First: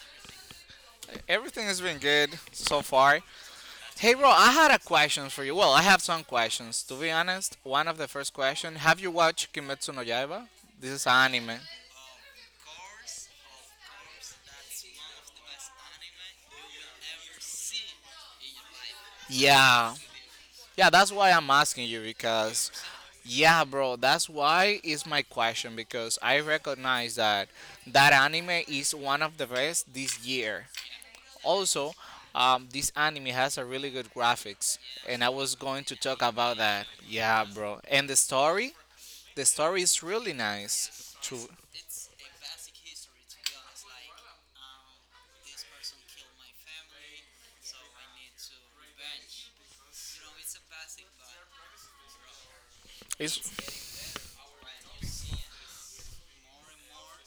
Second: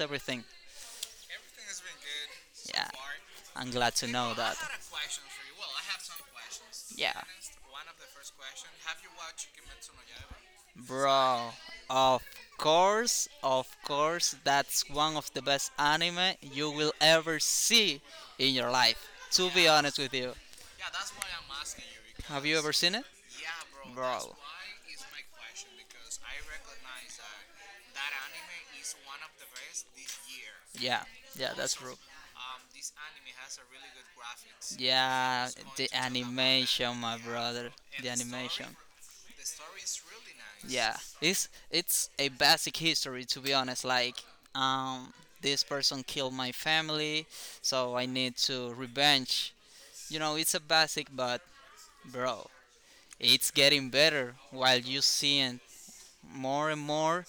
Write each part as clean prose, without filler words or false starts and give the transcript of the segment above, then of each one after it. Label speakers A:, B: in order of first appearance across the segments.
A: everything?
B: everything has been good so
A: Yeah,
B: far.
A: I'm glad to
B: Hey bro,
A: know
B: I
A: that.
B: had a question for you. Well, I have some questions. To be
A: Yeah.
B: honest, one of the first question, have you watched Kimetsu no
A: you
B: Yaiba?
A: ever
B: This
A: Bro,
B: is
A: started?
B: anime.
A: of of course, that's one of the best anime you will ever see in your life. To be
B: Yeah.
A: honest with you,
B: Yeah, that's why I'm asking you
A: have you because
B: because
A: ever seen it?
B: yeah,
A: Yeah,
B: bro, that's
A: bro,
B: why is my question because I recognize that that anime is one of the best this year.
A: yeah, yeah, that's also
B: Also,
A: true.
B: this anime has a really good graphics, and I
A: Yeah,
B: was going
A: the
B: to
A: bad.
B: talk about that.
A: Animation, my
B: Yeah,
A: brother.
B: bro.
A: And The animation.
B: The story is really
A: Yeah,
B: nice. To
A: it's a basic history to be honest. Like, um, this person killed my family, so I need to revenge. You know, it's a basic, but bro, it's
B: it's
A: getting better while you seeing more and more.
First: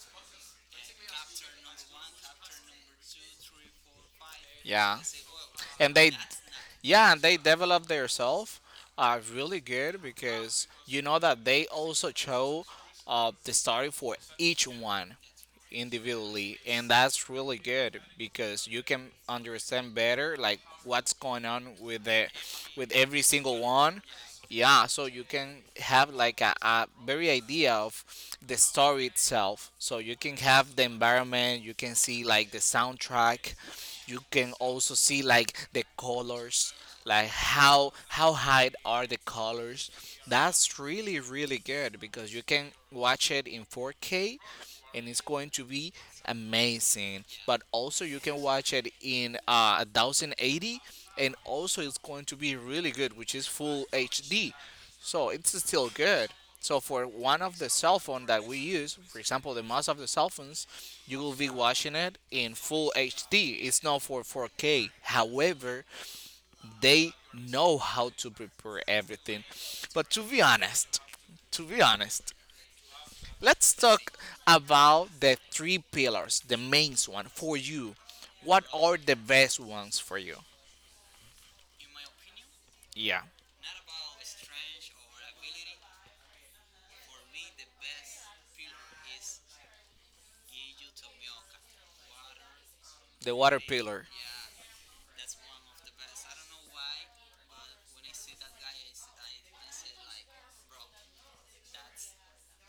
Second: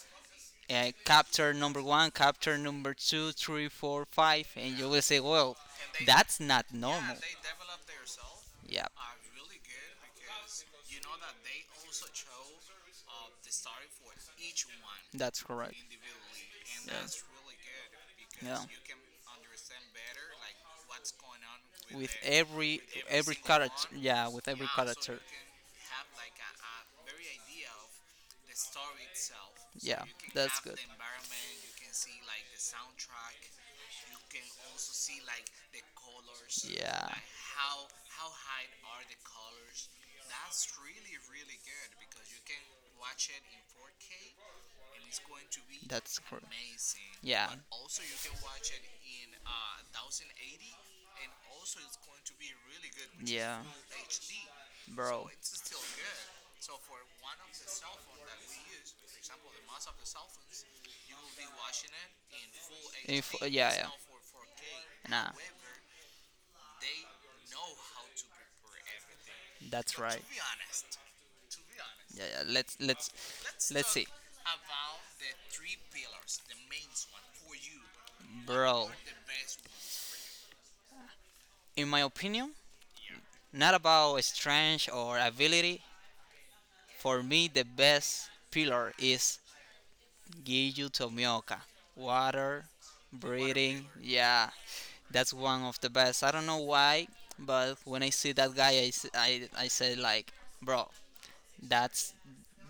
A: Capture number one, capture number two, three, four, five, and you
B: Yeah,
A: will say, well,
B: and
A: And
B: they
A: that's not yeah,
B: yeah,
A: normal.
B: and they develop themselves
A: Yeah,
B: really good because you know that they also show the story for each one
A: that's correct.
B: individually and that's really good
A: Yeah.
B: because you can understand better like what's going on with
A: With
B: the
A: every
B: with every single
A: character,
B: one,
A: yeah, with every
B: yeah, so
A: character,
B: you can have like a very idea of the story itself, so
A: yeah,
B: you can
A: that's
B: have the environment, you can see like the soundtrack, you can also see like the colors,
A: yeah,
B: like how high are the colors. That's really really good because you can watch it in 4K and it's going to be
A: that's correct.
B: amazing. But also, you can watch it in 1080, and also it's going to be really good, which
A: Yeah,
B: is
A: yeah,
B: full HD.
A: bro.
B: So it's still good. So for one of the cell phone that we use, for example, the most of the cell phones, you will be watching it in full HD.
A: Yeah,
B: It's
A: yeah.
B: not for 4K.
A: Nah,
B: However, they know how to prepare everything.
A: that's
B: But
A: right.
B: to be honest, to be
A: Yeah,
B: honest,
A: yeah. Let's
B: let's
A: let's see,
B: talk about the three pillars, the main one for you. What
A: bro.
B: are the best ones for you?
A: In my opinion,
B: Yeah,
A: not about strength or ability. For me, the best pillar is Giju Tomioka. Water
B: the water
A: breathing.
B: pillar.
A: Yeah, that's one of the best. I don't know why, but when I see that guy, I say like, bro, that's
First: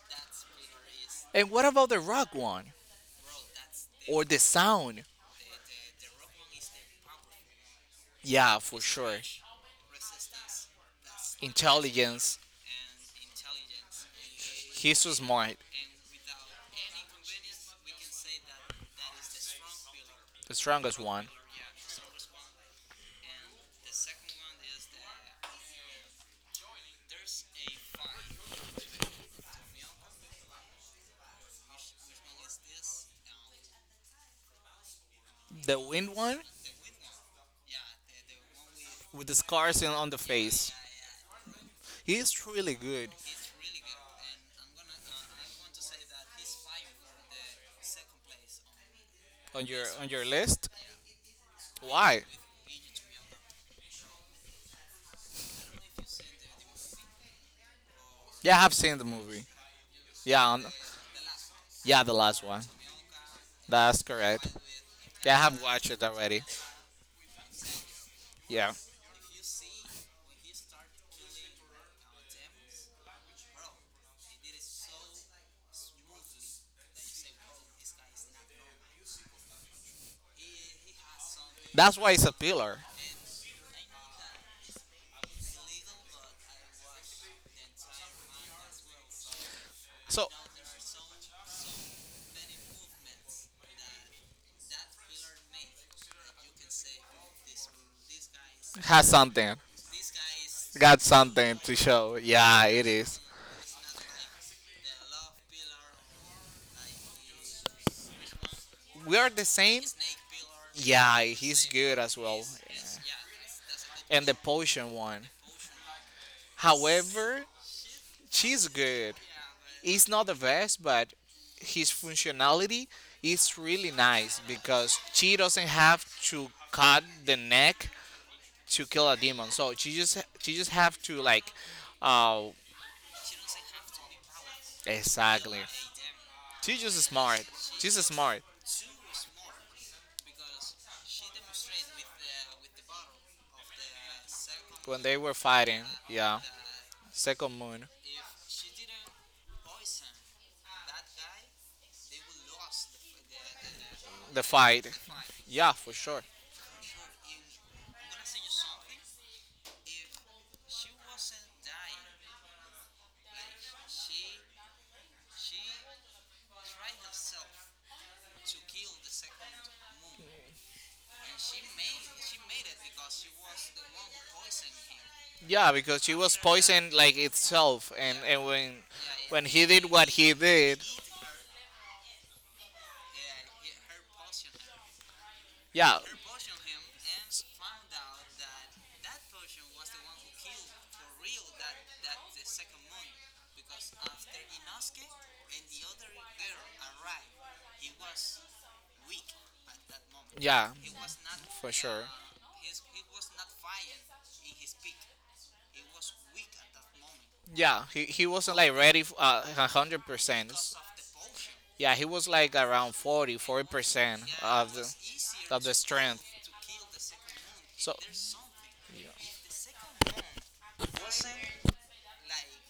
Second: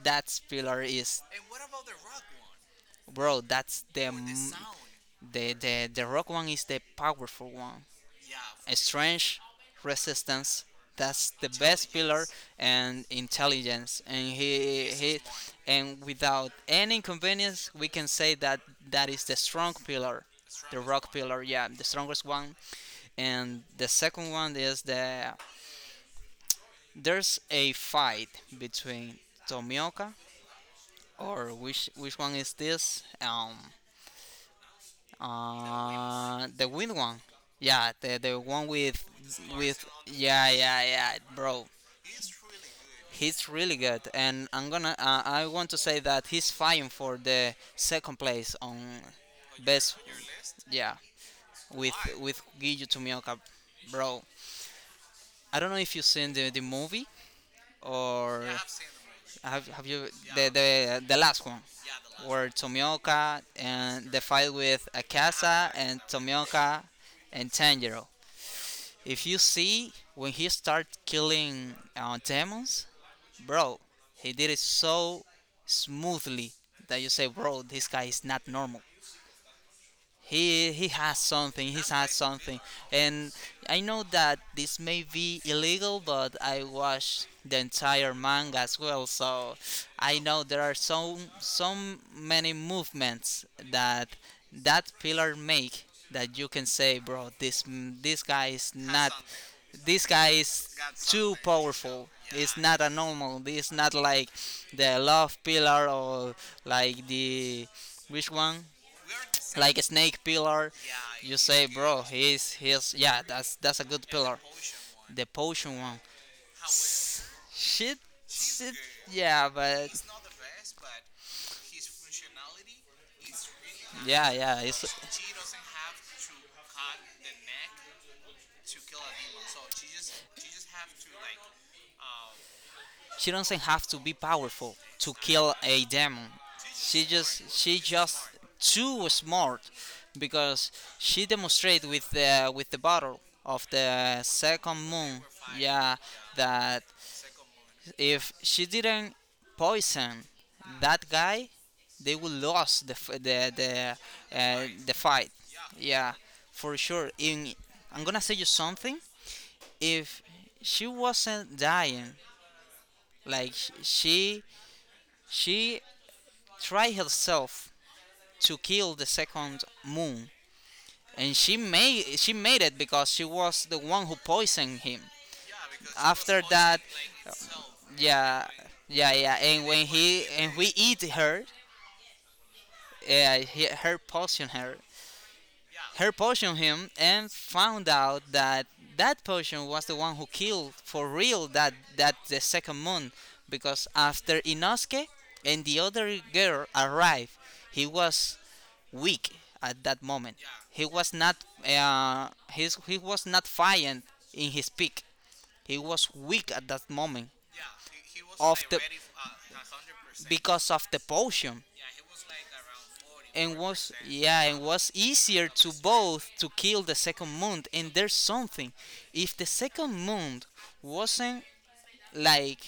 A: that's pillar is
B: And what about the rock one
A: Bro, that's the
B: or
A: m-
B: the sound?
A: the rock one is the powerful one.
B: Yeah, for sure.
A: Strange resistance. That's the best pillar
B: Intelligence.
A: and intelligence. And
B: He's so
A: he
B: smart,
A: and without any inconvenience, we can say that that is the strong pillar,
B: the
A: the
B: strongest
A: rock
B: one.
A: pillar. Yeah, the strongest one. And the second one is the there's a fight between Tomioka or which one is this?
B: The wind one
A: The wind one. Yeah, the one
B: with the scars
A: with
B: on the
A: yeah
B: face.
A: yeah yeah, bro.
B: He's really good
A: He's really good, and I'm gonna. I want to say that he's fine for the second place on
B: on your
A: best.
B: on your list.
A: Yeah, with
B: Why?
A: Giyu Tomioka, bro. I don't know if you've seen the movie or
B: Yeah, I have seen the movie.
A: have you
B: Yeah,
A: the last one
B: yeah, the last
A: where
B: one.
A: Tomioka
B: That's
A: and the
B: correct.
A: fight with
B: Yeah, I have
A: Akasa
B: watched
A: and
B: it already.
A: Tomioka and Tanjiro.
B: Yeah,
A: If you see when he started killing demons, bro, he did it so smoothly that you say, bro, this guy is not normal. He has something, he
B: that's why
A: has
B: it's a
A: something.
B: pillar.
A: And I know that this may be illegal, but I watched the entire manga as well, so I
B: So
A: know there are so many movements that that pillar make that you can say, bro, this guy is
B: has
A: not,
B: something,
A: this guy is
B: got
A: too
B: something to
A: powerful.
B: show.
A: It's
B: Yeah,
A: not
B: it
A: a
B: is.
A: normal, it's not like the love pillar or like the which one,
B: We are the
A: like a
B: same.
A: snake pillar.
B: Yeah,
A: You
B: he's
A: say good.
B: good
A: Bro,
B: as well.
A: he's yeah, that's a good And the
B: And the
A: pillar
B: potion
A: one. The
B: one.
A: potion one,
B: However,
A: shit
B: she's
A: shit
B: good.
A: good. Yeah, but
B: It's not the best, but his functionality is really
A: yeah good.
B: nice
A: Yeah, it's
B: because she doesn't have to cut the neck to kill a demon. So she just have to like, oh,
A: she doesn't have to be powerful to kill
B: exactly.
A: a demon.
B: She's just
A: She
B: smart.
A: just she
B: She's
A: just
B: smart.
A: too smart because she demonstrated with the battle of the second
B: When they
A: moon.
B: were fighting,
A: Yeah,
B: yeah,
A: that
B: second moon,
A: if she didn't poison that guy, they would lose the f-
B: the fight,
A: the fight.
B: yeah, for
A: Yeah,
B: sure.
A: for sure. In I'm gonna say you something. If she wasn't dying, like she she try herself to kill the second moon, and she made it because she was the one who poisoned him.
B: Yeah, because she was
A: After that,
B: poisoned like itself, and
A: yeah,
B: when
A: yeah, yeah.
B: when he
A: And when
B: did what
A: he
B: he
A: and we
B: did,
A: eat her, yeah, he, her poison her
B: yeah,
A: her potion him and found out that that potion was the one who killed for real that the second moon, because after Inosuke and the other girl arrived, he was weak at that moment.
B: yeah,
A: he was not
B: for sure.
A: he was not fighting in his peak. He was weak at that moment.
B: Yeah, he wasn't
A: Of
B: like
A: the-
B: ready a 100%.
A: because of the potion,
B: Yeah, he was like around forty
A: and
B: forty
A: was
B: percent
A: yeah and
B: of
A: was
B: the
A: easier
B: of
A: to
B: the strength.
A: both to kill the second moon.
B: So
A: And there's something,
B: yeah,
A: if the second moon wasn't like,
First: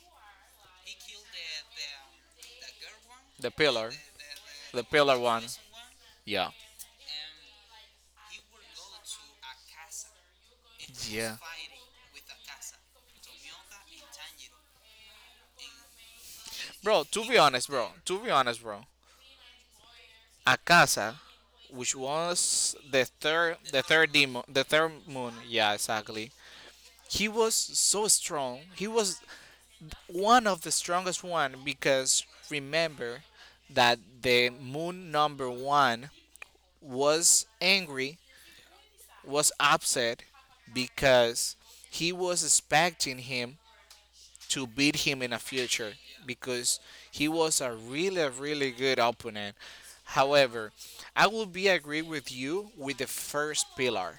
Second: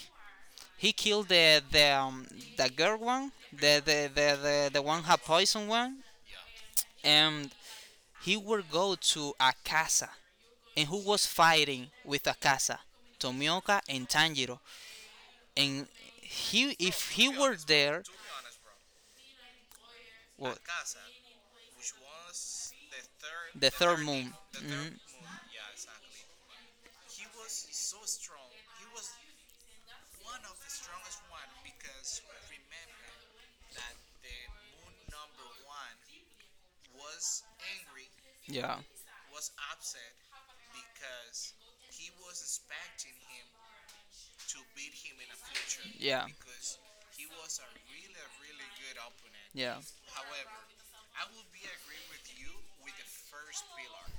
A: he killed the the girl one,
B: the
A: the
B: pillar,
A: the, the the the
B: the
A: one
B: pillar
A: had
B: one.
A: poison one.
B: Yeah.
A: And he would go to Akasa, and who was
B: Yeah.
A: fighting with Akasa? Tomioka and Tanjiro. And he,
B: Bro,
A: if he
B: to be
A: were
B: honest, bro.
A: there,
B: To be honest, bro.
A: well,
B: Akasa, which was
A: mhm.
B: the third moon. Yeah, exactly. He was so strong. He was one of the strongest one because remember that the moon number one was angry,
A: Yeah.
B: was upset because he was expecting him to beat him in the future because he was a really, really good opponent.
A: Yeah.
B: However, I would be agree with you with the first pillar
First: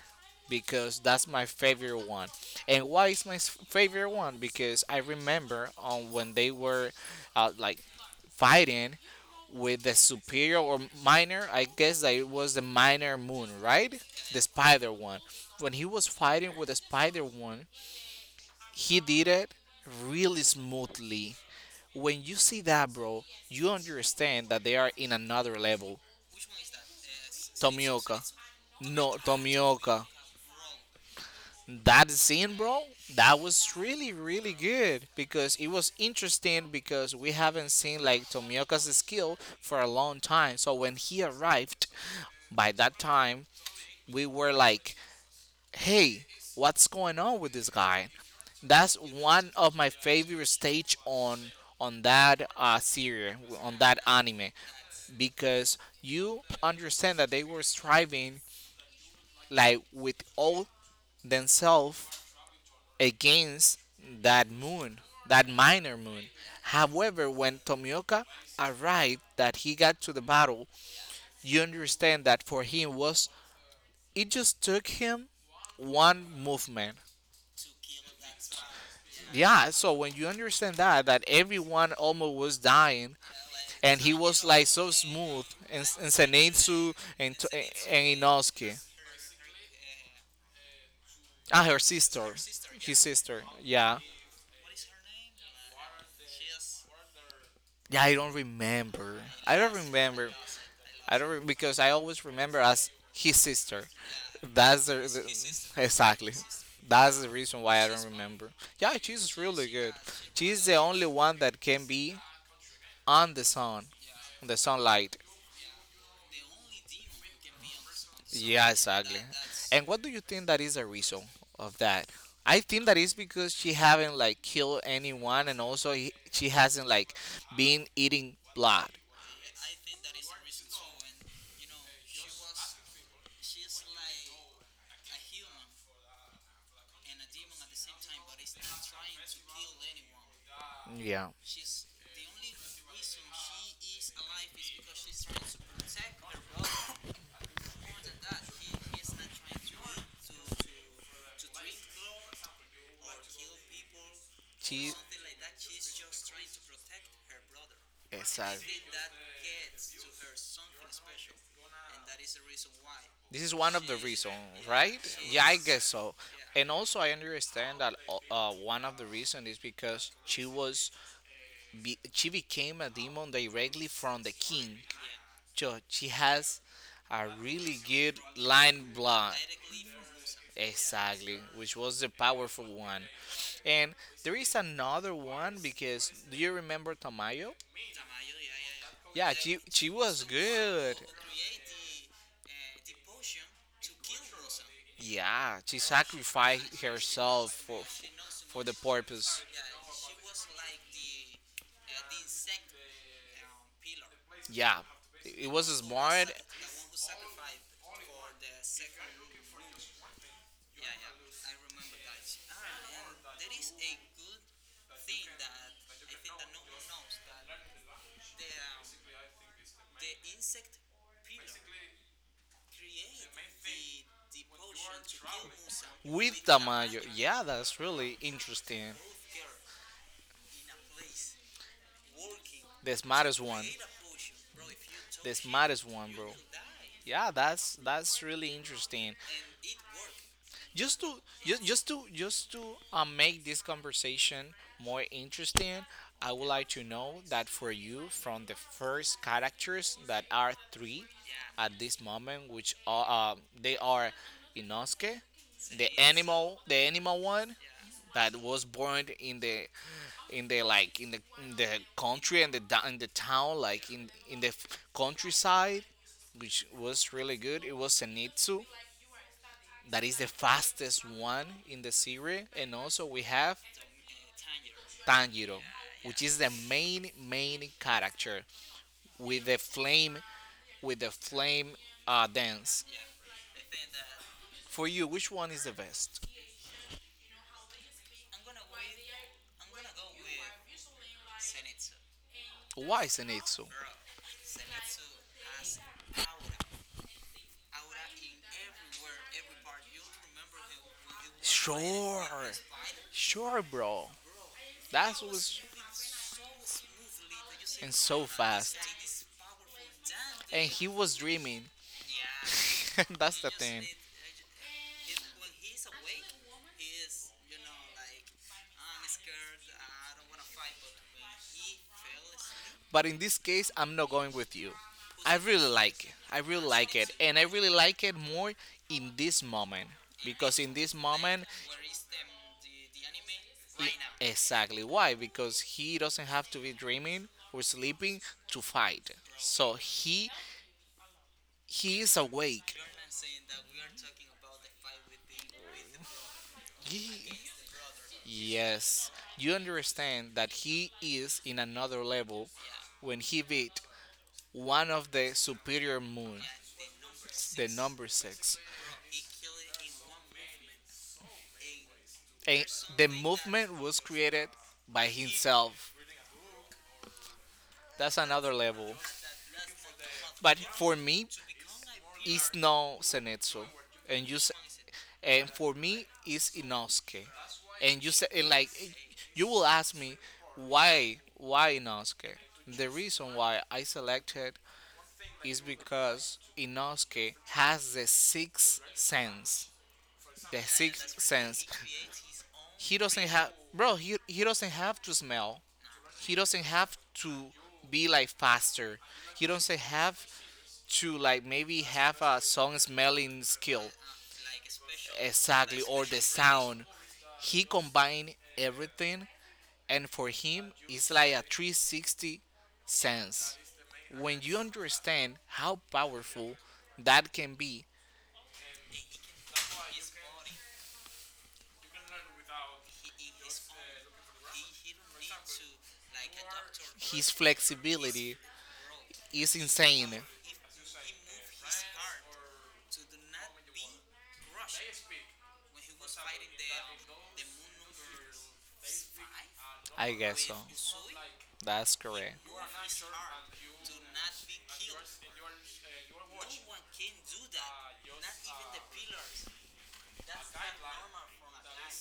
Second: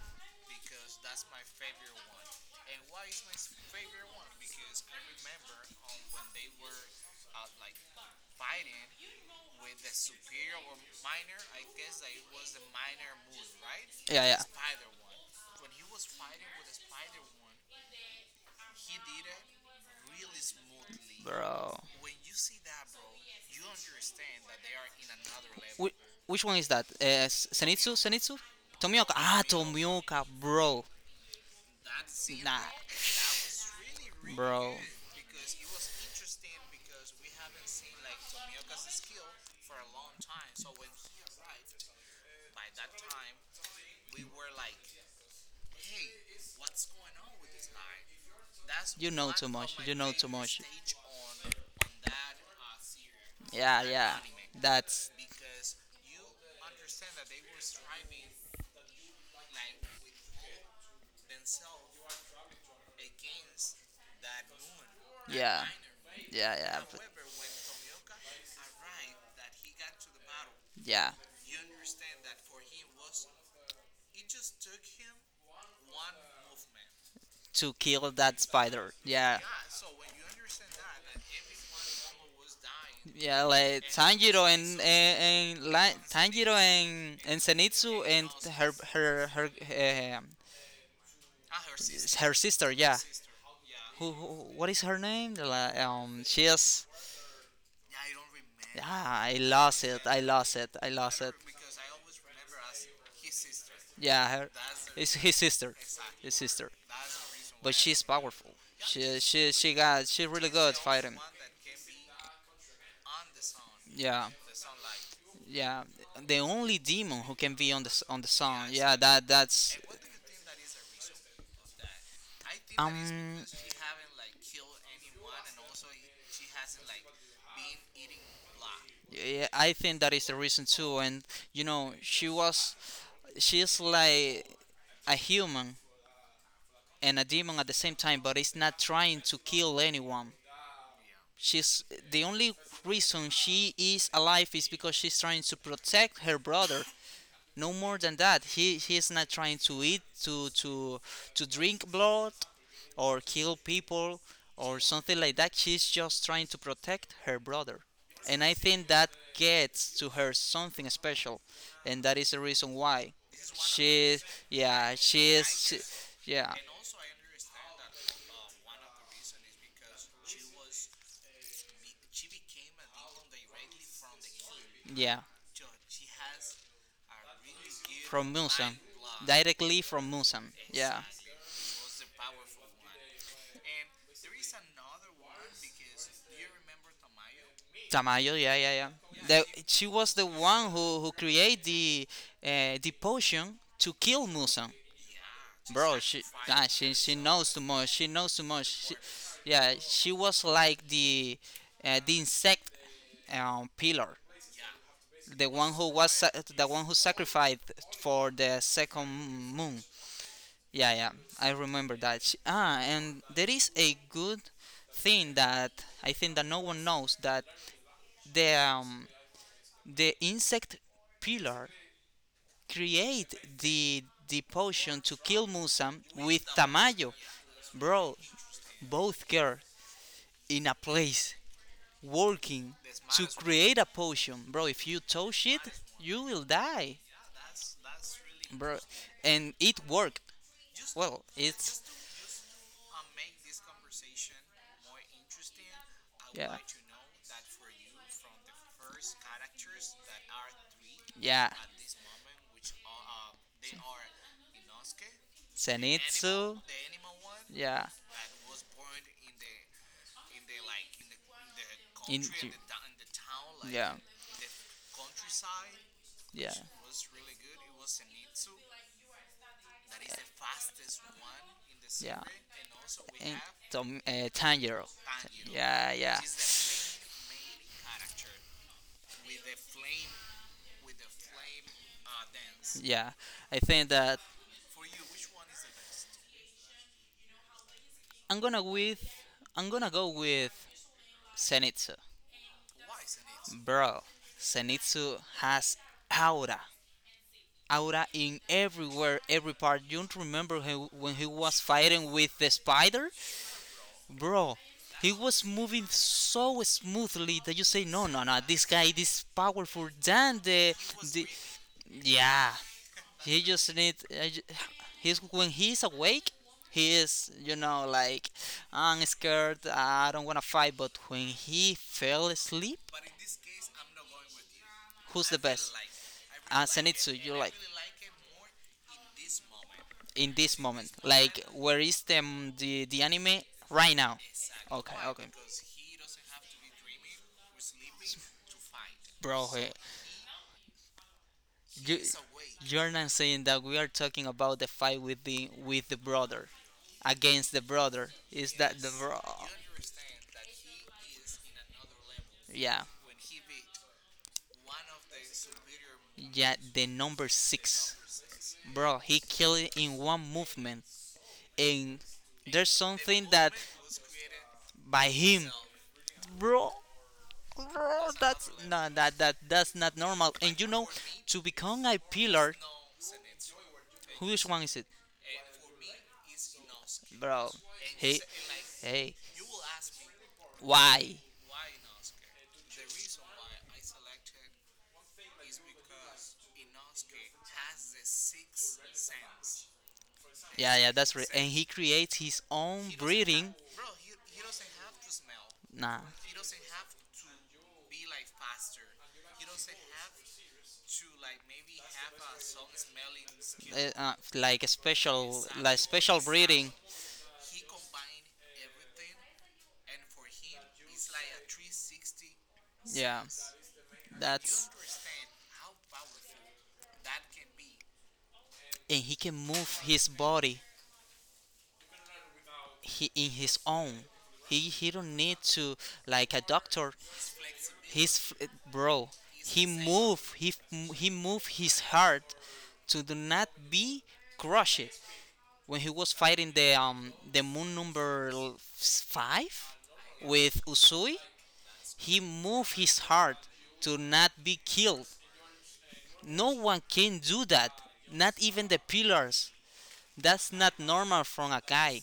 B: because that's my favorite one. And why is my favorite one? Because I remember on when they were like fighting with
A: superior
B: the superior or minor. I guess that it was the minor moon, right? The spider one. When he was fighting with the spider one, he did it really smoothly.
A: Bro.
B: When you see that, bro, you understand that they are in another
A: Level.
B: level.
A: Which one is that? Senitsu?
B: Tomioka.
A: Senitsu? Tomioka.
B: No,
A: Ah, Tomioka,
B: Tomioka.
A: Tomioka, bro.
B: That scene, bro, that was really, really good because it was interesting because we haven't seen like Tomioka's skill for a long time. So when he arrived, by that time, we were like, hey, what's going on with this guy? That's one of my favorite stage on that series, on
A: Yeah,
B: that
A: yeah.
B: anime,
A: That's
B: because you understand that they were striving like with all themselves against that moon, that
A: yeah,
B: minor moon.
A: yeah, yeah,
B: However, when Tomioka arrived, that he got to the battle,
A: yeah.
B: you understand that for him was it just took him one movement.
A: To kill that spider. Yeah,
B: Yeah, so when you understand that everyone almost was dying,
A: yeah. Like
B: and he was
A: Tanjiro
B: like
A: and
B: so
A: and,
B: smooth,
A: and
B: and,
A: like,
B: and
A: Tanjiro
B: Senetsu
A: and Zenitsu
B: And
A: and her
B: Inosuke.
A: her her um
B: Ah, her sister.
A: her sister. Yeah.
B: His sister, yeah.
A: Who, who? What is her name? Like. She is.
B: Yeah, I don't remember.
A: Ah, I
B: I don't
A: lost it. I
B: remember.
A: lost it. I
B: I
A: lost
B: don't
A: it.
B: because I always remember as his sister.
A: Yeah, her,
B: That's the,
A: it's his sister.
B: the
A: His
B: exactly.
A: sister.
B: That's the reason
A: But
B: why I
A: she's
B: don't
A: powerful.
B: remember. Yeah, she's really
A: She
B: good.
A: got she's really
B: She's
A: good
B: the only
A: fighting.
B: one that can be on the sun,
A: Yeah.
B: on the sunlight.
A: Yeah. The only demon who can be on on the song.
B: Yeah,
A: Yeah,
B: exactly.
A: that that's
B: And what do you think that is the reason of that? I think that is
A: um
B: because she haven't like killed anyone, and also she hasn't like been eating blood.
A: yeah, I think that is the reason too. And you know, she's like a human and a demon at the same time, but it's not trying to kill anyone.
B: Yeah,
A: She's the only reason she is alive is because she's trying to protect her brother. No more than that. He's not trying to eat to drink blood or kill people or
B: she.
A: something like that. She's just trying to protect her brother. And I
B: Exactly.
A: think that gets to her something special, and that is the reason why.
B: This is one of the
A: She's
B: reasons,
A: Yeah,
B: right? Yeah,
A: she's
B: I
A: she,
B: guess so.
A: Yeah,
B: And also, I understand that one of the reasons is because she was she became a demon directly from the king.
A: yeah.
B: Sure, she has a really good
A: From Musan.
B: line block.
A: Directly from Musan. Yeah.
B: Exactly, which was the powerful one. And there is another one because do you remember Tamayo?
A: Tamayo, yeah, yeah, yeah.
B: Yeah, she
A: She
B: she
A: was
B: was
A: the one
B: good.
A: who created the potion to kill Musan.
B: Yeah, she
A: Bro, she Nah,
B: sacrificed
A: she
B: herself
A: knows too
B: for
A: much. She knows too
B: for
A: much.
B: the
A: She,
B: purpose.
A: yeah, she was like the insect pillar,
B: Yeah, it was smart.
A: the one who sacrificed for the second moon. Yeah, yeah, I remember that. She, ah, and there is a good thing that I think that no one knows, that the um, the insect pillar create the potion to kill Musam
B: With
A: with
B: Tamayo.
A: Tamayo,
B: Yeah, that's
A: bro.
B: really interesting.
A: Both girls in a place working
B: The
A: to
B: smartest one.
A: create a potion, bro. If you
B: The
A: touch it,
B: smartest one,
A: you
B: bro.
A: will die,
B: Yeah, that's really
A: bro.
B: interesting.
A: And it worked.
B: Just to
A: Well,
B: just
A: it's
B: just to just to make this conversation more interesting, I would like to know that for you, from the first characters that are three
A: yeah.
B: at this moment, which are they are Inosuke,
A: the
B: the animal one
A: Yeah.
B: that was born in the like in the
A: the-
B: country in the town, like in the countryside,
A: Yeah.
B: which was really good. It was Senitsu, that is the fastest one in the series, and also we have
A: Tanjiro.
B: Tanjiro,
A: Yeah, yeah.
B: which is the main character with the flame dance.
A: Yeah, I think that
B: For you, which one is the best?
A: I'm gonna with I'm gonna go with Senitsu.
B: Why Senitsu?
A: Bro, Senitsu has aura. Aura in everywhere, every part. You don't remember he, when he was fighting
B: Sure,
A: with the spider?
B: sure, bro.
A: Bro, he
B: That
A: was
B: was
A: moving so smoothly that you say,
B: and
A: no, no,
B: so
A: no, this
B: fast.
A: guy is powerful than
B: And
A: the.
B: he was
A: the
B: dreaming.
A: yeah, He
B: That's the
A: just
B: thing.
A: needs. He's when he's awake. He is, you know, like I'm scared. I don't wanna fight. But when he fell asleep,
B: But in this case, I'm not going with you.
A: who's
B: I
A: the
B: really
A: best?
B: like it. I really like it.
A: Zenitsu, you
B: And I
A: like
B: really like it more in this moment.
A: in this
B: Because in
A: moment.
B: this
A: Like
B: moment,
A: where is the anime
B: i-
A: right now?
B: exactly
A: Okay,
B: why?
A: okay.
B: Because he doesn't have to be dreaming or sleeping to fight.
A: Bro, eh,
B: So he
A: you
B: he is awake.
A: you're not saying that we are talking about the fight with the brother
B: He,
A: against the brother. Is that the
B: Yes,
A: bro?
B: you understand that he is in another level
A: Yeah.
B: when he beat one of the superior moons,
A: Yeah, the number
B: the
A: six.
B: number six.
A: Bro, he killed it in one movement. And
B: And
A: there's
B: the
A: something that
B: movement was created
A: by
B: by
A: him.
B: himself.
A: Bro, bro
B: That's
A: That's
B: another
A: no,
B: level.
A: that's not normal. And
B: But
A: you know,
B: for me,
A: to become a
B: it's
A: pillar.
B: no Senetsu. And you
A: Which one is it?
B: and for me, it's Inosuke.
A: Bro.
B: And you
A: He,
B: say and like
A: hey.
B: you will ask me why
A: Why?
B: why Inosuke? The reason why I selected is because Inosuke has the sixth sense. The
A: Yeah, yeah, that's
B: sixth
A: right. And he
B: sense.
A: creates his own
B: He doesn't have,
A: breeding.
B: bro. He doesn't have to smell.
A: Nah.
B: He doesn't have to be like faster. He doesn't have to like maybe have a song smelling skill
A: Like a special, like
B: exactly or
A: special
B: the
A: breeding.
B: sound. He combined everything, and for him, it's like a 360
A: Yeah,
B: sense. When you
A: that's.
B: understand how powerful that can be,
A: And he can move his body, he, in his own. He don't need to, like a doctor,
B: His work. Flexibility
A: bro,
B: is insane. If he move
A: he move his heart to do not be crushed when he was fighting the moon number 5
B: I guess
A: with
B: so.
A: Usui.
B: That's
A: He
B: correct.
A: moved his heart to not be killed. No one can do that, not even the pillars. That's not normal from a guy.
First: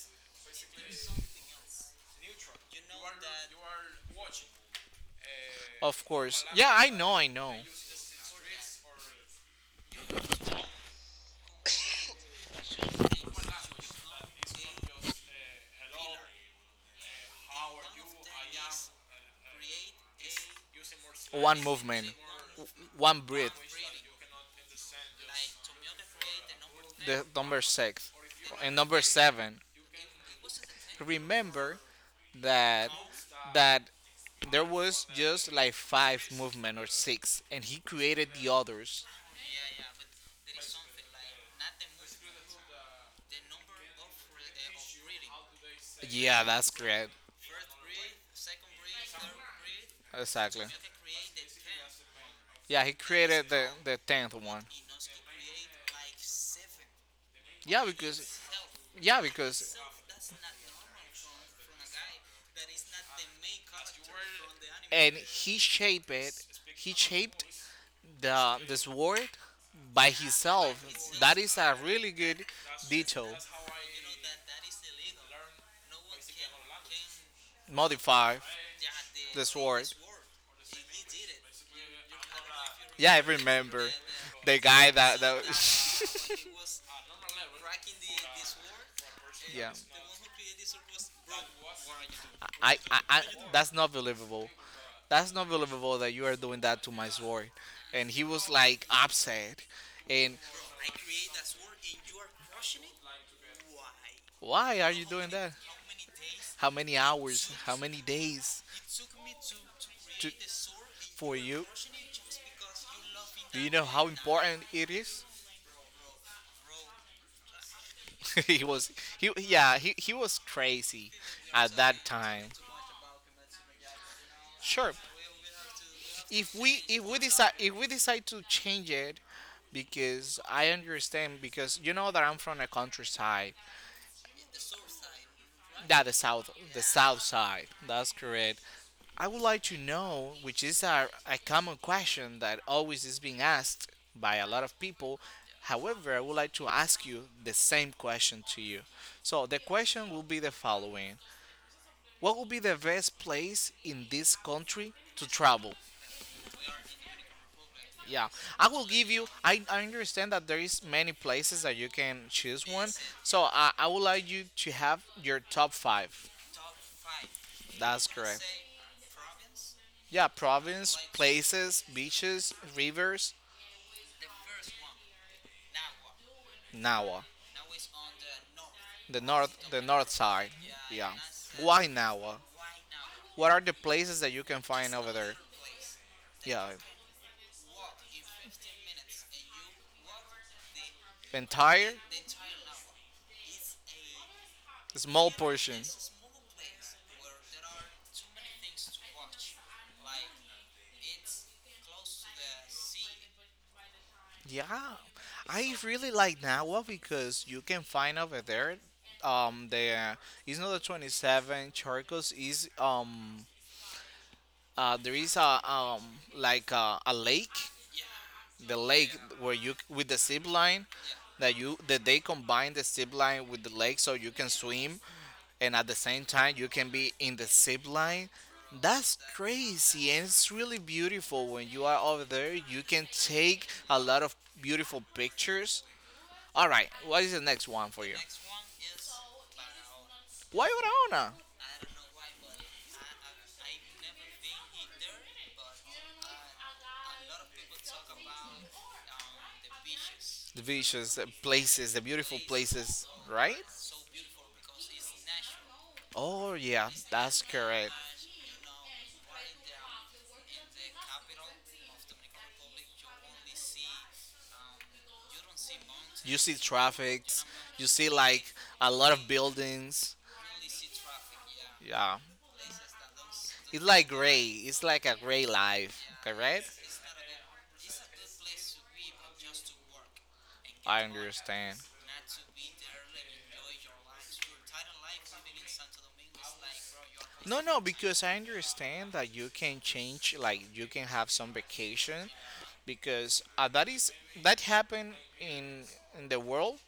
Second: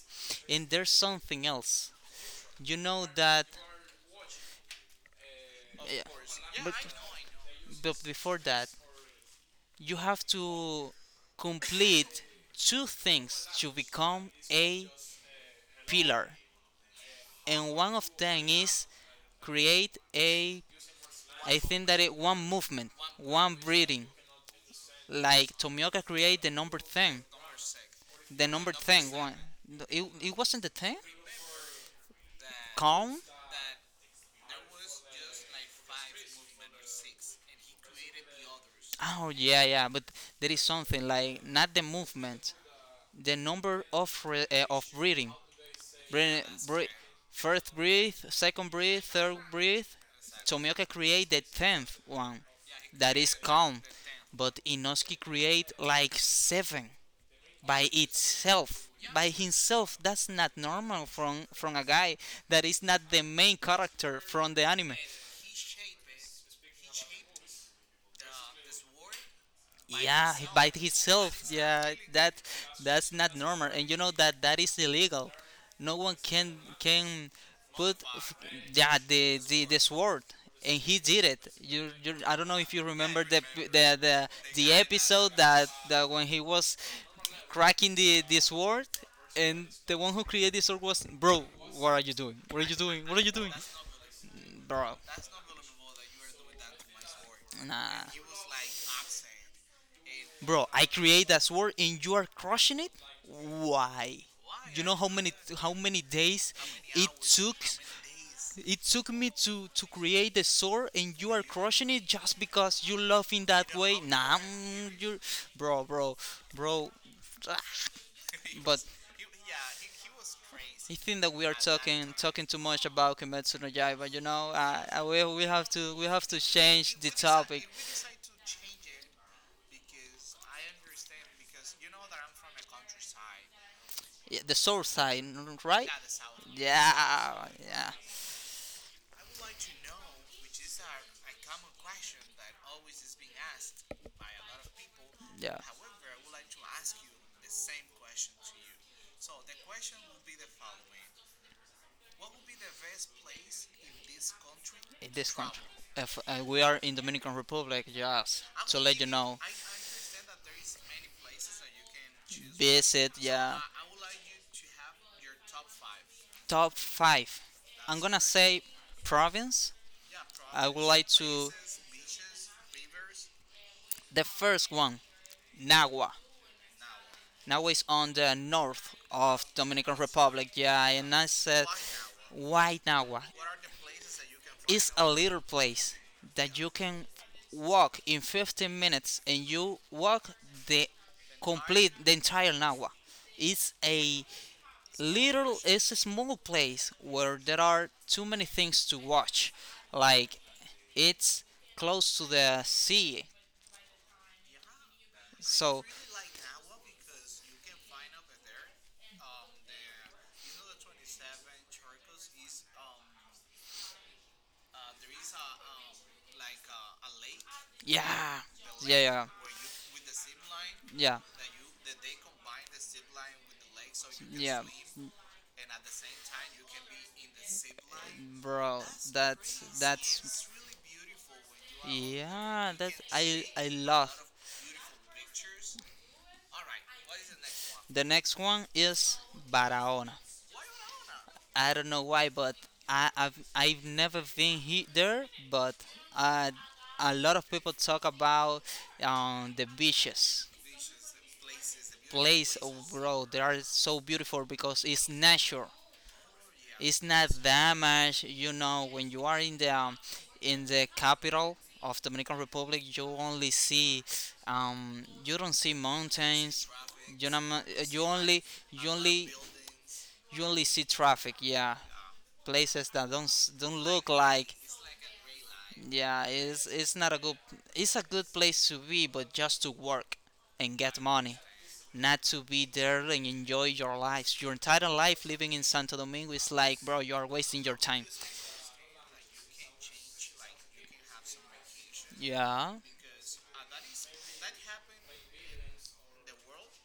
A: And there's something else. You know that. Yeah,
B: Of course.
A: but,
B: Yeah, I know, I know.
A: but before that, you have to complete two things to become a pillar. And one of them is create a I
B: One
A: think that
B: movement,
A: it one movement,
B: one breath.
A: one breathing. Like Tomioka create the number 10.
B: The number six
A: The number
B: and number
A: thing one.
B: seven.
A: No, it wasn't the thing?
B: Remember that
A: Count?
B: that there was just like five movement or six, and he created the others.
A: Oh, yeah, yeah, but there is something like not the movement, the number of of breathing.
B: Yeah,
A: Breathing,
B: that's
A: breath,
B: correct.
A: first breathe, second breathe, third breathe.
B: Exactly.
A: Tomioka create the tenth one,
B: Yeah, he
A: that is
B: created the
A: calm,
B: the tenth
A: but
B: one.
A: Inosuke create like seven
B: Yeah,
A: by
B: because
A: itself,
B: yeah,
A: by
B: because
A: himself. That's not normal from a guy that is not the main character from the anime.
B: and he shaped it. He shaped the sword by
A: Yeah, by
B: himself. That
A: himself,
B: is a
A: yeah,
B: really good
A: that's
B: detail.
A: not normal. And you know that that is illegal. No one can put f-
B: Modify
A: yeah,
B: the
A: the
B: sword.
A: sword. And he did it. You, I don't know if you
B: Yeah, I
A: remember
B: remember the
A: the
B: guy that
A: episode
B: that.
A: that, that when he was cracking the sword. And
B: Yeah.
A: the one who created the sword was, bro, what are you doing, what are you
B: I, I,
A: doing, what are
B: I,
A: you doing,
B: that's not believable.
A: bro,
B: That's not believable that you are doing that to my sword.
A: nah.
B: And he was like upset. And
A: Bro, I create that sword and you are crushing it? Why?
B: why
A: You
B: are
A: know
B: you doing that?
A: how many days
B: How many
A: it
B: hours?
A: took,
B: How many days?
A: it took me to
B: To,
A: create the sword, and you
B: for
A: are
B: you?
A: crushing it just because you love in
B: Do you
A: that
B: know
A: way?
B: how
A: Nah,
B: important it
A: mm, you
B: is?
A: bro, bro, bro.
B: he
A: But
B: was he Yeah, he was
A: I
B: crazy
A: think that we are
B: at that
A: talking
B: time.
A: talking too much about Kimetsu no Yaiba.
B: Sure,
A: We have to change the topic.
B: if we decide to change it, because I understand, because you know that I'm from the countryside,
A: Yeah, the south side, right?
B: that the
A: Yeah,
B: south side.
A: yeah,
B: That's correct. I would like to know which is a common question that always is being asked by a lot of people.
A: yeah.
B: However, I would like to ask you the same question to you. So the question will be the following: What would be the best place in this country to travel?
A: If we are in Dominican Republic,
B: Yeah,
A: yes.
B: I will give you. I understand that there is many places that you can choose one.
A: Visit.
B: So I would like you to have your top five.
A: Top five. I'm
B: That's
A: gonna
B: correct.
A: say province.
B: Yeah,
A: Would
B: province,
A: like to
B: places, beaches, rivers,
A: the first one. Nagua.
B: Nawa.
A: Nagua is on the north of
B: The
A: Dominican
B: north side.
A: Republic. Yeah,
B: Yeah.
A: and I said
B: Why Nawa?
A: why Nagua.
B: What are the places that you can find
A: It's a
B: over there?
A: little place that
B: Yeah.
A: you can walk in 15 minutes and you walk the
B: Entire
A: complete the entire Nagua. It's a
B: small portion.
A: small place where there are too many things to watch. Like it's close to the sea.
B: Yeah, I
A: So
B: really like Nawa because you can find over there. The It's not the 27 charcos. Is There is a like a lake,
A: yeah.
B: the
A: Yeah,
B: lake
A: yeah.
B: where you with the zip line,
A: Yeah.
B: that they combine the zip line with the lake so you can
A: Yeah.
B: swim, and at the same time you can be in the zip line.
A: Bro,
B: That's
A: that's
B: crazy, and it's
A: that's
B: really beautiful when you are over there.
A: yeah,
B: You
A: that
B: can
A: I
B: take
A: I
B: a
A: love.
B: lot of beautiful pictures. All right, what is the next one for
A: The
B: you?
A: next one is Barahona.
B: Why Barahona?
A: I don't know why, but I've never been there, but uh, a lot of people talk about the beaches.
B: The beaches, the places, the beautiful
A: Place, oh,
B: places,
A: bro, they
B: right?
A: are so beautiful because it's natural.
B: Oh yeah,
A: It's not
B: that's correct.
A: damaged. You know, when you are in the capital of Dominican Republic, you only see you don't see
B: You see
A: mountains. You
B: traffics,
A: know,
B: you
A: you
B: see like
A: only
B: a
A: you
B: lot of
A: only
B: buildings.
A: you only see traffic. Yeah,
B: Yeah.
A: places that
B: It's
A: don't
B: like
A: look
B: gray.
A: like
B: It's like a gray life,
A: yeah
B: correct?
A: it's not a good it's a good place to be, but just to work and get
B: I
A: money,
B: understand.
A: not to be there and enjoy your life. Your entire life living in Santo Domingo is like, bro, you are
B: No,
A: wasting your
B: no,
A: time.
B: because I understand that you can change, like you can have some vacation,
A: Yeah.
B: because that is that happen in in the world.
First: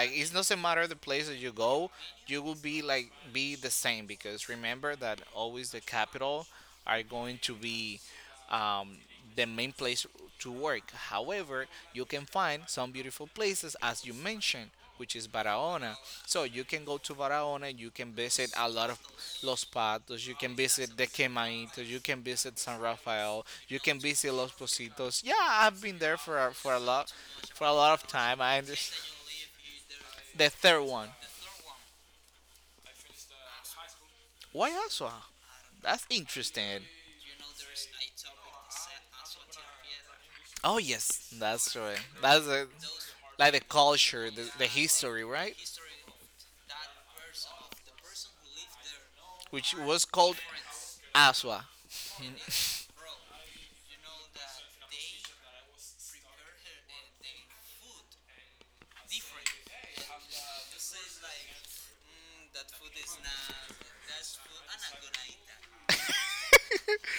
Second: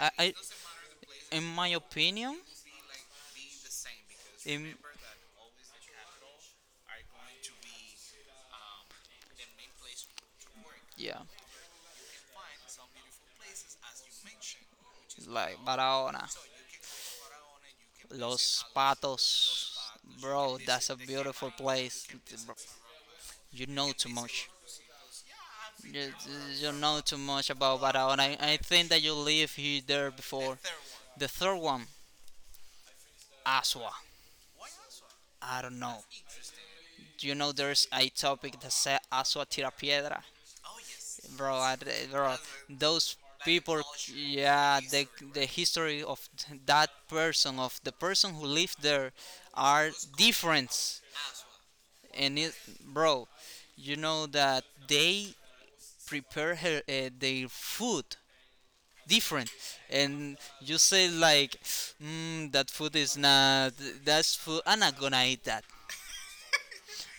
A: i,
B: it
A: I
B: doesn't matter the place that
A: in
B: you
A: my
B: go,
A: opinion.
B: you will be like be the same because
A: In.
B: remember that always the capital are going to be um, the main place to work.
A: Yeah,
B: However, you can find some beautiful places, as you mentioned, which is
A: like
B: Barahona.
A: Barahona,
B: So you can go to Barahona, you can visit
A: Los
B: a lot of Los
A: Patos.
B: Patos, you can
A: Bro, that's a
B: visit the
A: beautiful
B: Quemaitos, you
A: place.
B: can
A: Bro,
B: visit San Rafael,
A: you
B: you
A: know
B: can
A: too
B: visit
A: much.
B: Los Positos. Yeah, I've been
A: You,
B: there for a,
A: you
B: for a
A: know
B: lot
A: too much
B: for a
A: about
B: lot of
A: Barahona. I,
B: time.
A: I
B: I
A: think that you
B: understand.
A: lived here there
B: The
A: before.
B: third one,
A: The third one, Asua.
B: Guayazo.
A: I don't know.
B: That's interesting.
A: Do you know there's a topic that says Asua tira piedra?
B: Oh yes,
A: Bro,
B: that's right.
A: bro,
B: That's
A: those
B: like the
A: people,
B: culture, the
A: yeah,
B: history,
A: the
B: right?
A: history of that person, of the person who lived there,
B: Which
A: are
B: was called
A: different.
B: Aswa.
A: And it, bro, you know that they prepare her, their food different and you say like that food is not, that's food, I'm not gonna eat that.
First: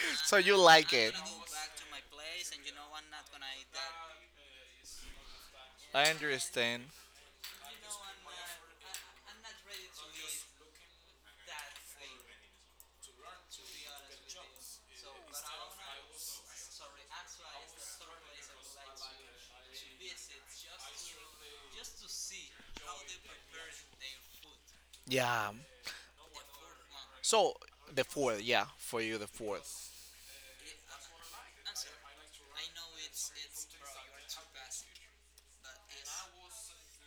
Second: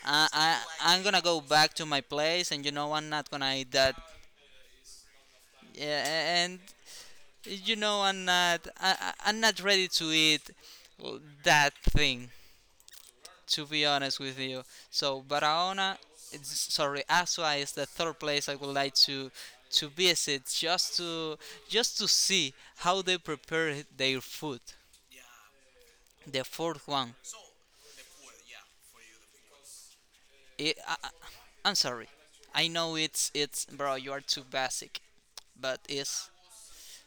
A: I,
B: So you
A: I
B: like
A: I'm
B: it.
A: gonna go back to my place and you know I'm not gonna eat that.
B: I
A: Yeah, and
B: understand.
A: you know I'm not I'm not ready to eat that thing, to be honest with you. So Barahona, it's, sorry, Asua is the third place I would like to visit just to see how they prepare their food.
B: Yeah.
A: The fourth one.
B: So the fourth, yeah, for you the fourth.
A: It, I, I- I'm sorry. I know it's bro. You are too basic, but it's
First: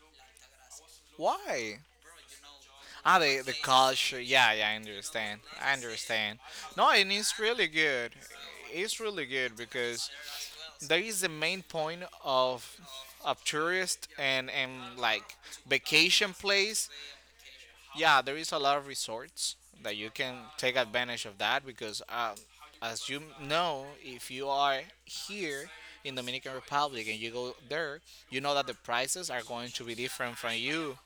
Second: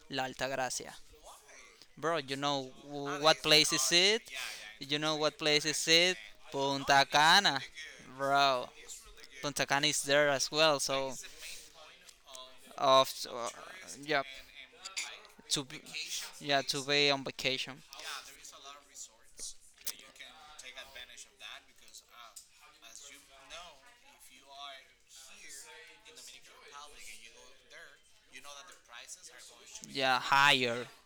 A: La Altagracia,
B: Why?
A: bro. You know
B: Ah,
A: what
B: the
A: place is
B: culture.
A: it?
B: Yeah, yeah, I
A: You know what
B: understand.
A: place
B: I
A: is it?
B: understand. No,
A: Punta
B: and it's
A: Cana,
B: really good.
A: bro.
B: It's really good
A: Punta Cana is
B: because
A: there as well.
B: that
A: So
B: is the main point
A: of
B: of tourist
A: yeah
B: and like
A: to be,
B: vacation
A: yeah to
B: place.
A: be on vacation.
B: Yeah, there is a lot of resorts that you can take advantage of that because, as you know, if you are here in Dominican Republic and you go there, you know that the prices are going to
A: Be
B: be
A: yeah,
B: different from
A: higher, no,
B: you.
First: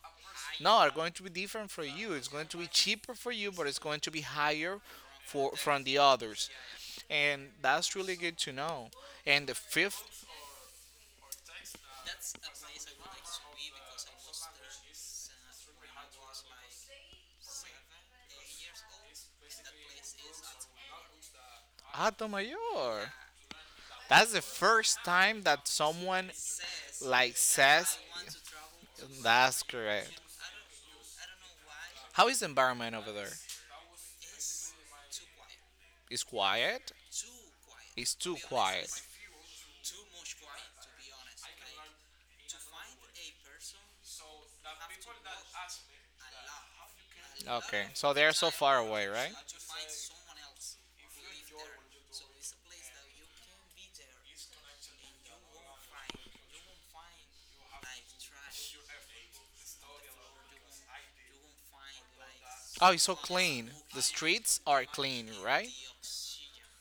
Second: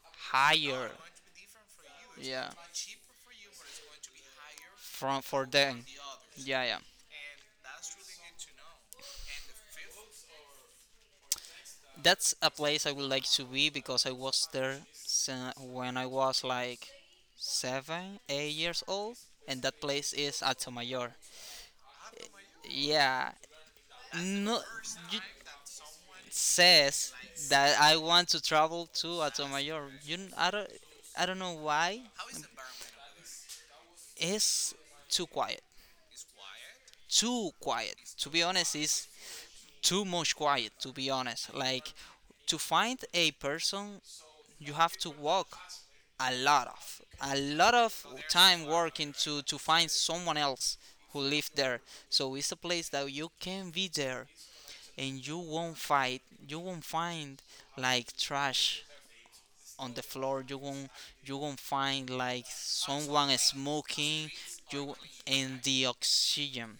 B: No, are
A: higher.
B: going to be different for you. It's going
A: Yeah,
B: to be cheaper for you, but it's going to be higher
A: from for
B: for from
A: them.
B: the others,
A: Yeah, yeah.
B: and that's really good to know. And the fifth
A: That's a place I would like to be because I was there when I was like seven, 8 years old, and that place is Altomayor.
B: Hato Mayor.
A: Yeah. That's the
B: That's the
A: no, first
B: first
A: you
B: time that someone
A: says
B: like
A: like that I
B: says
A: want to travel to. That's
B: that's
A: Altomayor.
B: correct.
A: I don't know why.
B: How is the environment over there?
A: Is too quiet.
B: It's quiet?
A: Too quiet.
B: It's
A: To
B: too
A: be honest,
B: quiet.
A: is too much quiet. To be honest, like to find a person, you have to walk a lot
B: Okay,
A: of
B: so they're so
A: time
B: far away,
A: working
B: right?
A: to find someone else who live there. So it's a place that you can be there and you won't fight. You won't find like trash on the floor. You won't find like
B: Oh, it's so
A: someone
B: clean. The
A: smoking,
B: streets are
A: you,
B: clean,
A: and
B: right?
A: the oxygen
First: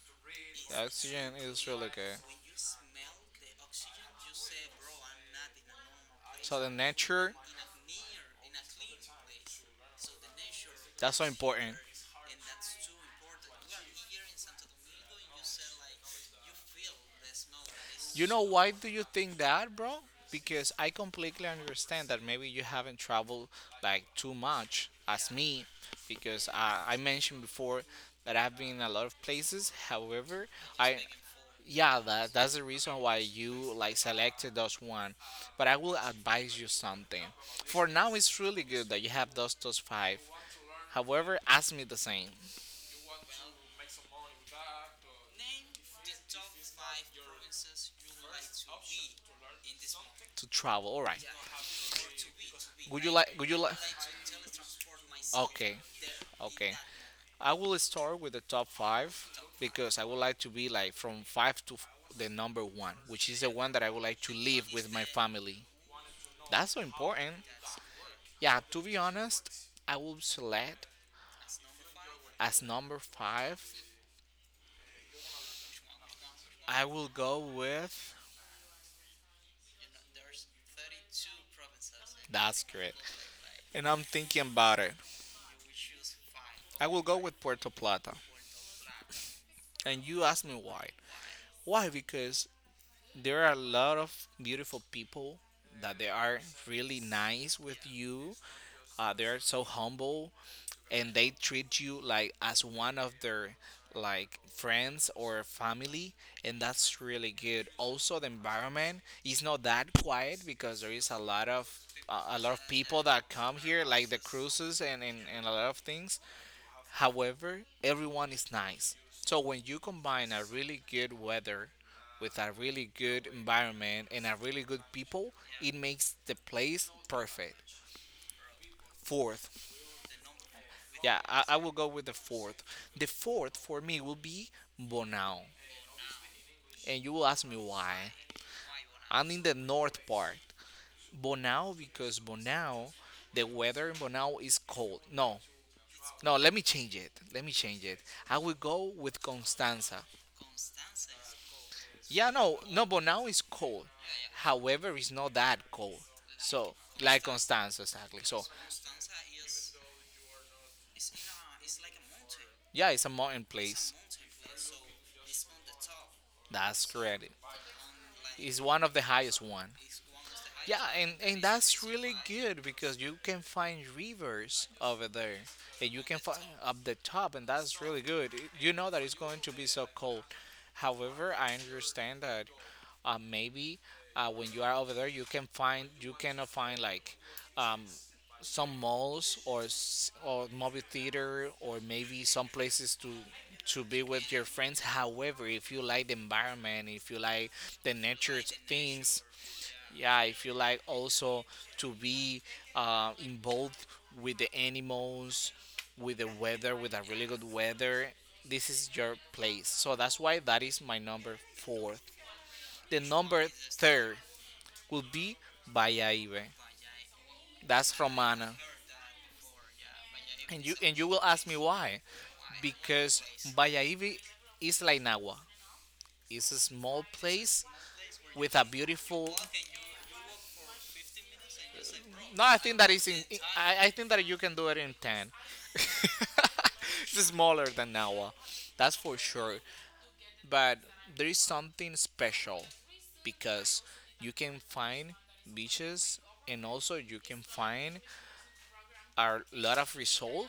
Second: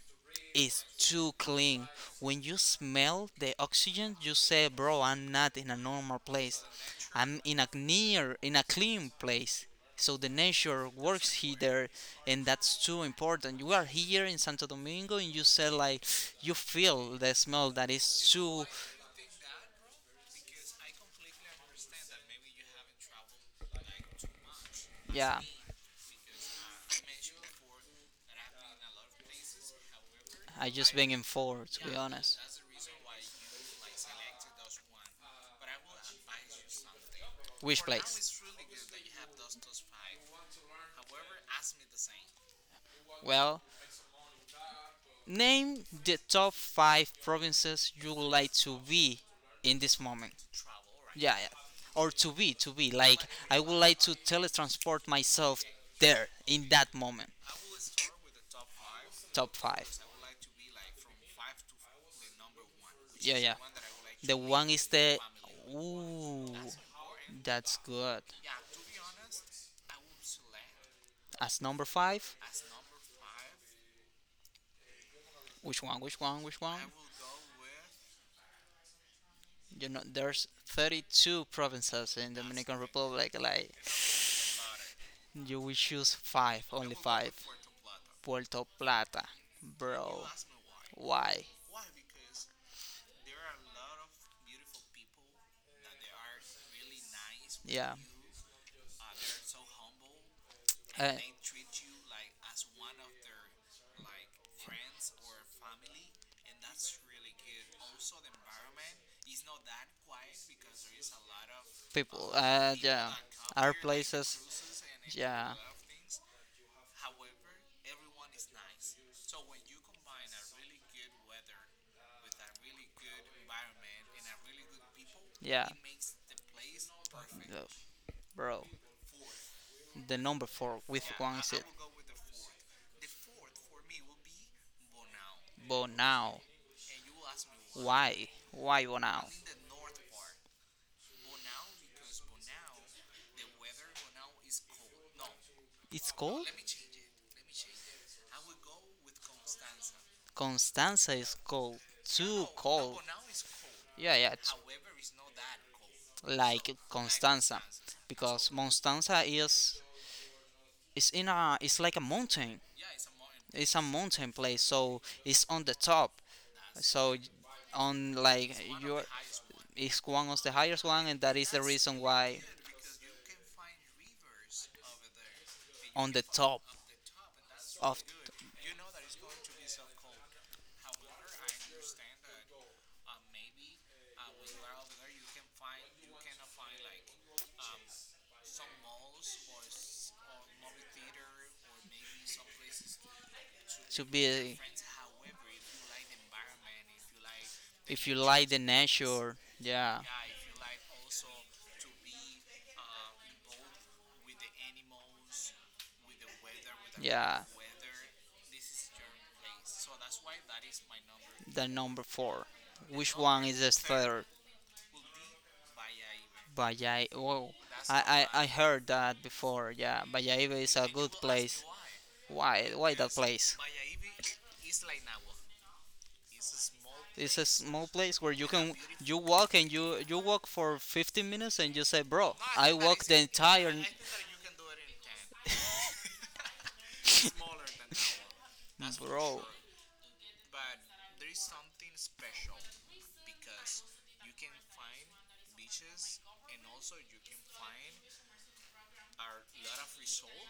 B: The
A: is too
B: oxygen is
A: clean.
B: really good.
A: When you smell the oxygen, you say, bro, I'm not in a normal
B: So
A: place.
B: the nature,
A: I'm in a clean place. So the nature
B: that's so
A: works here
B: important.
A: there, and that's too important. You are here in Santo Domingo and you say like you feel the smell that
B: You
A: is
B: know
A: too
B: why do you think that, bro? Because I completely understand that maybe you haven't traveled like too much as
A: yeah.
B: me, because I mentioned before that I've been in a lot of places. However,
A: I just
B: I
A: bring him forward, to be
B: yeah that
A: honest.
B: that's the reason why you like selected those one. But I will advise you something.
A: Which
B: For now, it's
A: place?
B: really good that you have those five. However, ask me the same
A: Well, name the top five provinces you would like to be in this moment.
B: to travel. All right.
A: Yeah, yeah. Or to be, to be.
B: Would you
A: Like,
B: like? Would you
A: I would
B: like?
A: like to teletransport myself
B: Okay.
A: there in
B: Okay.
A: that moment.
B: I will start with the top five
A: Top
B: because
A: five.
B: I would like to be like from five to f- the number one, which
A: Yeah,
B: is the
A: yeah.
B: one that I would like to
A: The
B: live
A: one is
B: with my
A: the.
B: family.
A: Ooh,
B: That's so important.
A: that's good.
B: Yeah, to be honest, I will select
A: As number five.
B: as number five.
A: Which one? Which one? Which one?
B: I will go with.
A: You know, there's 32 provinces in
B: That's
A: Dominican
B: great.
A: Republic. Like,
B: And I'm thinking about it.
A: you will choose five,
B: I
A: only
B: will go
A: five.
B: with Puerto Plata.
A: Puerto Plata,
B: And
A: bro.
B: you ask me why.
A: Why?
B: Why? Because there are a lot of beautiful people that they are really nice with
A: Yeah.
B: you. They are so humble
A: Uh,
B: and they treat you like as one of their like friends or family, and that's really good. Also the environment is not that quiet because there is a lot of a
A: people.
B: a lot of people
A: Yeah.
B: that come
A: Our
B: here like the cruises,
A: places.
B: and a
A: Yeah.
B: lot of things. However everyone is nice, so when you combine a really good weather with a really good environment and a really good people,
A: Yeah,
B: it makes the place perfect.
A: uh, bro.
B: Fourth,
A: The number four with
B: yeah,
A: one
B: I
A: exit.
B: will go with the fourth. The fourth for me will be Bonao.
A: But now,
B: And you will ask me why.
A: why? Why but now?
B: I'm in the north part. Bonao, because Bonao, the weather in Bonao is cold. No,
A: It's
B: no,
A: cold.
B: let me change it. Let me change it. I will go with Constanza.
A: Is cold.
B: Yeah,
A: Too
B: no, no,
A: cold.
B: Bonao is cold.
A: Yeah, yeah. It's
B: However, it's not that cold.
A: like
B: So, like
A: Constanza,
B: Constanza, exactly. So,
A: because Constanza is in a it's like a mountain.
B: yeah, it's a mountain
A: It's a
B: place.
A: mountain place, so it's on the top.
B: That's
A: So
B: correct.
A: on like
B: It's one of the
A: your
B: highest one.
A: is one of the highest
B: Yeah,
A: one,
B: and,
A: and that
B: and
A: is the
B: that's
A: reason
B: really
A: why
B: good because you can find rivers over there, and you
A: on
B: can
A: the
B: find
A: top
B: up the top, and that's really
A: of
B: good. It- You know that it's going to be so cold. However, I understand that maybe when you are over there, you can find you cannot find like um, some malls or s- or movie theater or maybe some places to
A: to
B: be with your
A: be,
B: friends. However, if you like the environment, if you like the
A: if you
B: nature
A: like the
B: things,
A: nature, yeah,
B: yeah if you like also to be involved with the animals, with the weather, with a really
A: yeah.
B: good weather, this is your place. So that's why that is my number
A: The number
B: fourth.
A: four.
B: The
A: Which one
B: number
A: is the
B: third
A: third?
B: will be Bayaibe.
A: Bayai. Whoa,
B: That's
A: I, wow. I
B: Romana.
A: heard that before. Yeah, Bayaibe is a
B: And you
A: good
B: will ask me
A: place.
B: why?
A: Why that
B: Because
A: place?
B: Bayaibe is like Nagua. It's a small
A: It's a
B: place
A: small place where you
B: with a
A: can
B: beautiful
A: you you walk for 15 minutes and you say, bro,
B: No, I
A: I
B: think that
A: walk
B: is
A: the
B: in. In-
A: entire.
B: I think that you can do it in ten. It's smaller than Nawa, that's for
A: Bro,
B: sure. But there is something special because you can find beaches, and also you can find a lot of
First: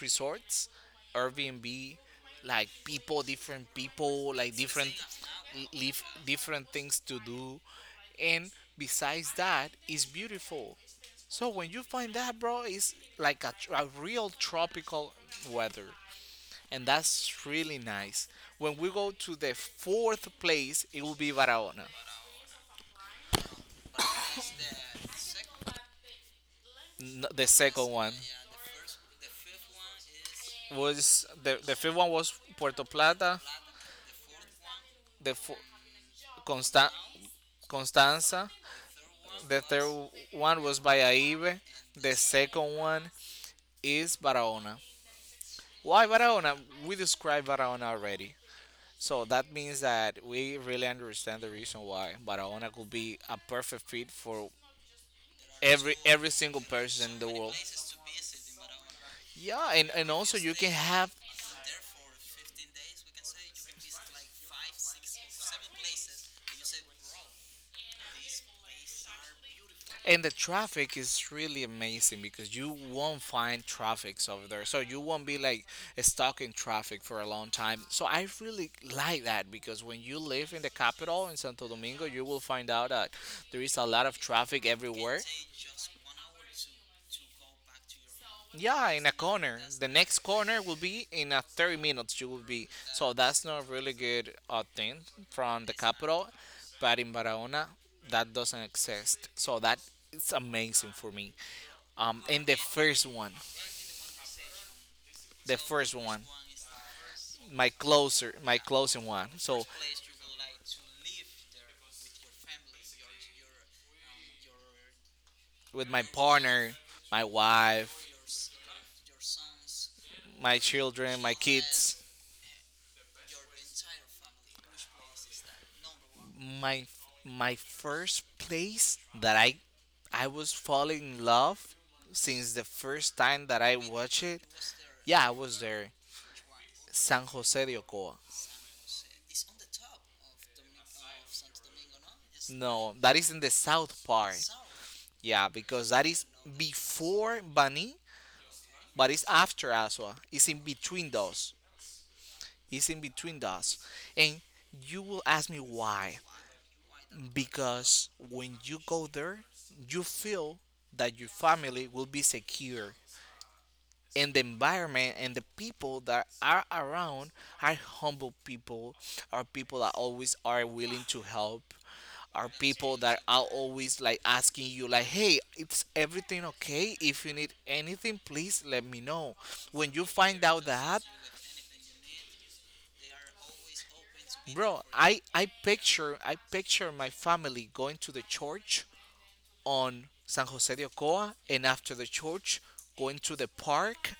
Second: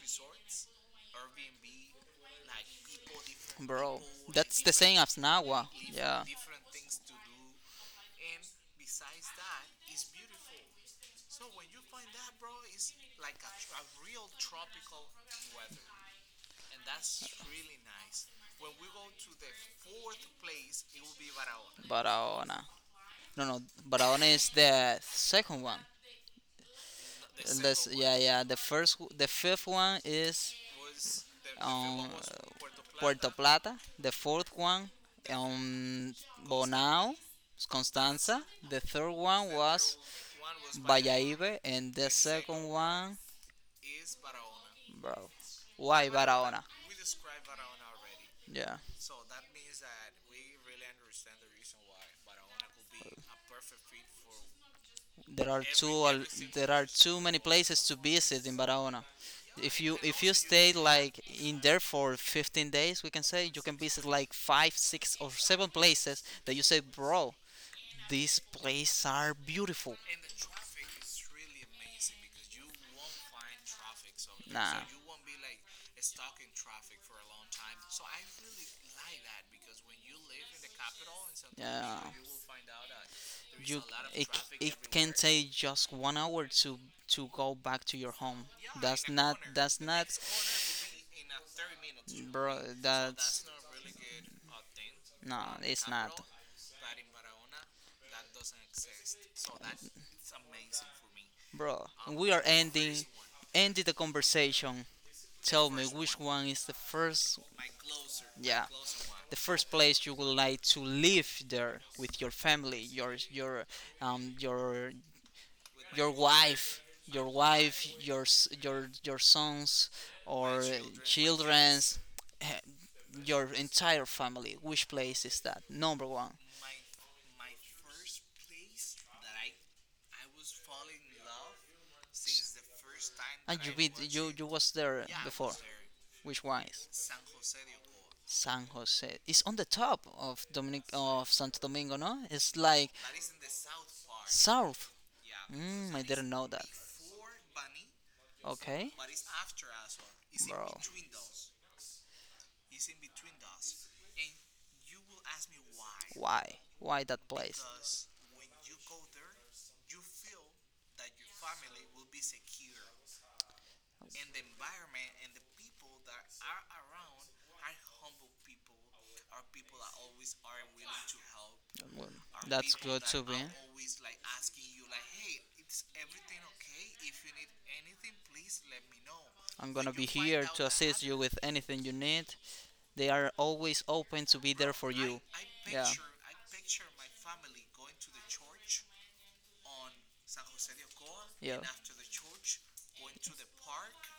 B: resorts, Airbnb, like people, different
A: bro,
B: people, like
A: that's the
B: different
A: same as Nawa.
B: live
A: Yeah,
B: different things to do, and besides that it's beautiful. So when you find that, bro, it's like a, tr- a real tropical weather, and that's really nice. When we go to the fourth place, it will be Barahona.
A: Barahona. No, no, Barahona is the second one.
B: N- the
A: The And This,
B: second
A: second one.
B: one
A: Yeah, yeah. The first, the fifth one is was
B: was
A: the film
B: the fifth one
A: was
B: was
A: Puerto
B: Puerto
A: Puerto
B: Plata.
A: Plata. Plata. The fourth one,
B: The fo-
A: um,
B: Constan-
A: Bonao, Constanza.
B: Constanza.
A: The third one The
B: The
A: was
B: third one was
A: third one was Valladolid, Vallaibe,
B: Bayahibe.
A: and the And
B: The
A: second
B: second one
A: one,
B: is Barahona.
A: bro,
B: Why
A: why
B: Barahona?
A: Barahona?
B: We described Barahona already.
A: Yeah.
B: So that means that we really understand the reason why Barahona could be a perfect fit for
A: There are
B: every single
A: there are
B: person in
A: too
B: the
A: many
B: world.
A: places to visit in Barahona.
B: Yeah, and
A: If you
B: also you
A: stay
B: can
A: like
B: have
A: in there for 15 days, we can say you can visit like five, six, or seven places that you say, bro, these places are beautiful.
B: and the traffic is really amazing because you won't find traffics over there. So
A: Nah.
B: you won't be like stuck in traffic for a long time. So I really like that because when you live in the capital in Santo
A: Yeah.
B: Domingo, you will find out that there is
A: You
B: a lot of
A: it,
B: traffic
A: it can
B: everywhere.
A: take just 1 hour to go back to your home.
B: Yeah, in
A: That's
B: a
A: not
B: corner. The next corner will be in a 30 minutes. You will
A: bro,
B: be so
A: that's
B: that's not really good thing
A: no,
B: from the
A: it's not.
B: capital, but in Barahona that doesn't exist. So that it's amazing for me.
A: Bro, we are
B: And
A: ending, ending the conversation.
B: the
A: Tell me
B: first
A: which
B: one,
A: one is the first.
B: my closer, my
A: Yeah.
B: closing one.
A: The
B: So
A: first place you would like to live there with your family, your um your
B: with my
A: your
B: partner,
A: wife,
B: my
A: your wife,
B: wife,
A: your your sons
B: my
A: or
B: children, my
A: children's
B: kids.
A: eh, your entire family. Which place is that? Number one.
B: My first place that I was falling in love since the first time
A: And
B: that
A: you
B: I
A: been
B: watched
A: you
B: it.
A: you was there
B: Yeah, I
A: before.
B: was there.
A: Which one is
B: San Jose de Ocoa.
A: San Jose? It's on the top of Dominic of Santo Domingo, no? It's like
B: No, that is in the south part.
A: south.
B: Yeah, because
A: Mm, I
B: that is
A: didn't know that.
B: before Bani,
A: Okay.
B: but it's after Asua. It's in
A: Bro.
B: between those. It's in between those. And you will ask me why.
A: Why? Why that place?
B: Because when you go there, you feel that your family will be secure, and the environment and the people that are around are humble people, are people that always are willing to help,
A: Well,
B: are
A: that's
B: people
A: good
B: that
A: to be.
B: are always like asking you like, hey, it's everything okay, if you need anything please let me know.
A: I'm
B: When
A: gonna
B: you
A: be
B: find
A: here
B: out
A: to
B: that,
A: assist you with anything you need. They are always open to be there
B: bro,
A: for
B: i
A: you.
B: i
A: Yeah.
B: picture I picture my family going to the church on San Jose de Ocoa
A: Yeah.
B: and after the church going to the park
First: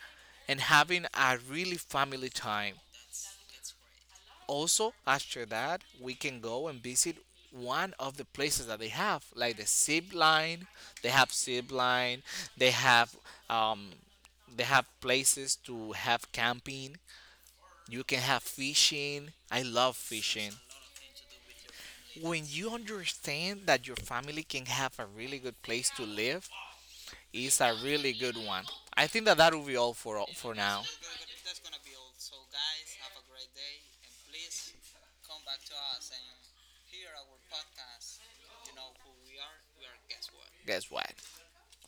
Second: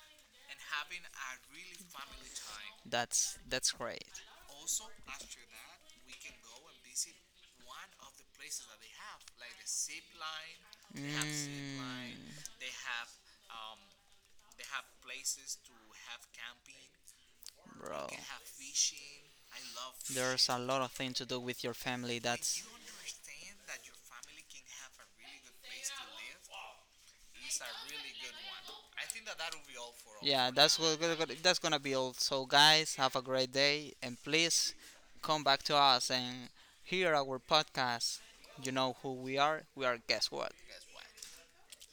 B: and having a really family time.
A: That's great.
B: Also, after that, we can go and visit one of the places that they have, like the zip line. They have zip
A: Mm,
B: line. They have um, they have places to have camping. You
A: bro.
B: can have fishing. I love
A: There's
B: fishing.
A: a lot of things to do with your family.
B: When
A: That's
B: you understand that your family can have a really good place to live, it's a really good one. I think that that will be all
A: yeah.
B: for
A: That's
B: now.
A: that's gonna be all. So guys, have a great day, and please come back to us and hear our podcast. You know who we are. We are guess what.
B: Guess what?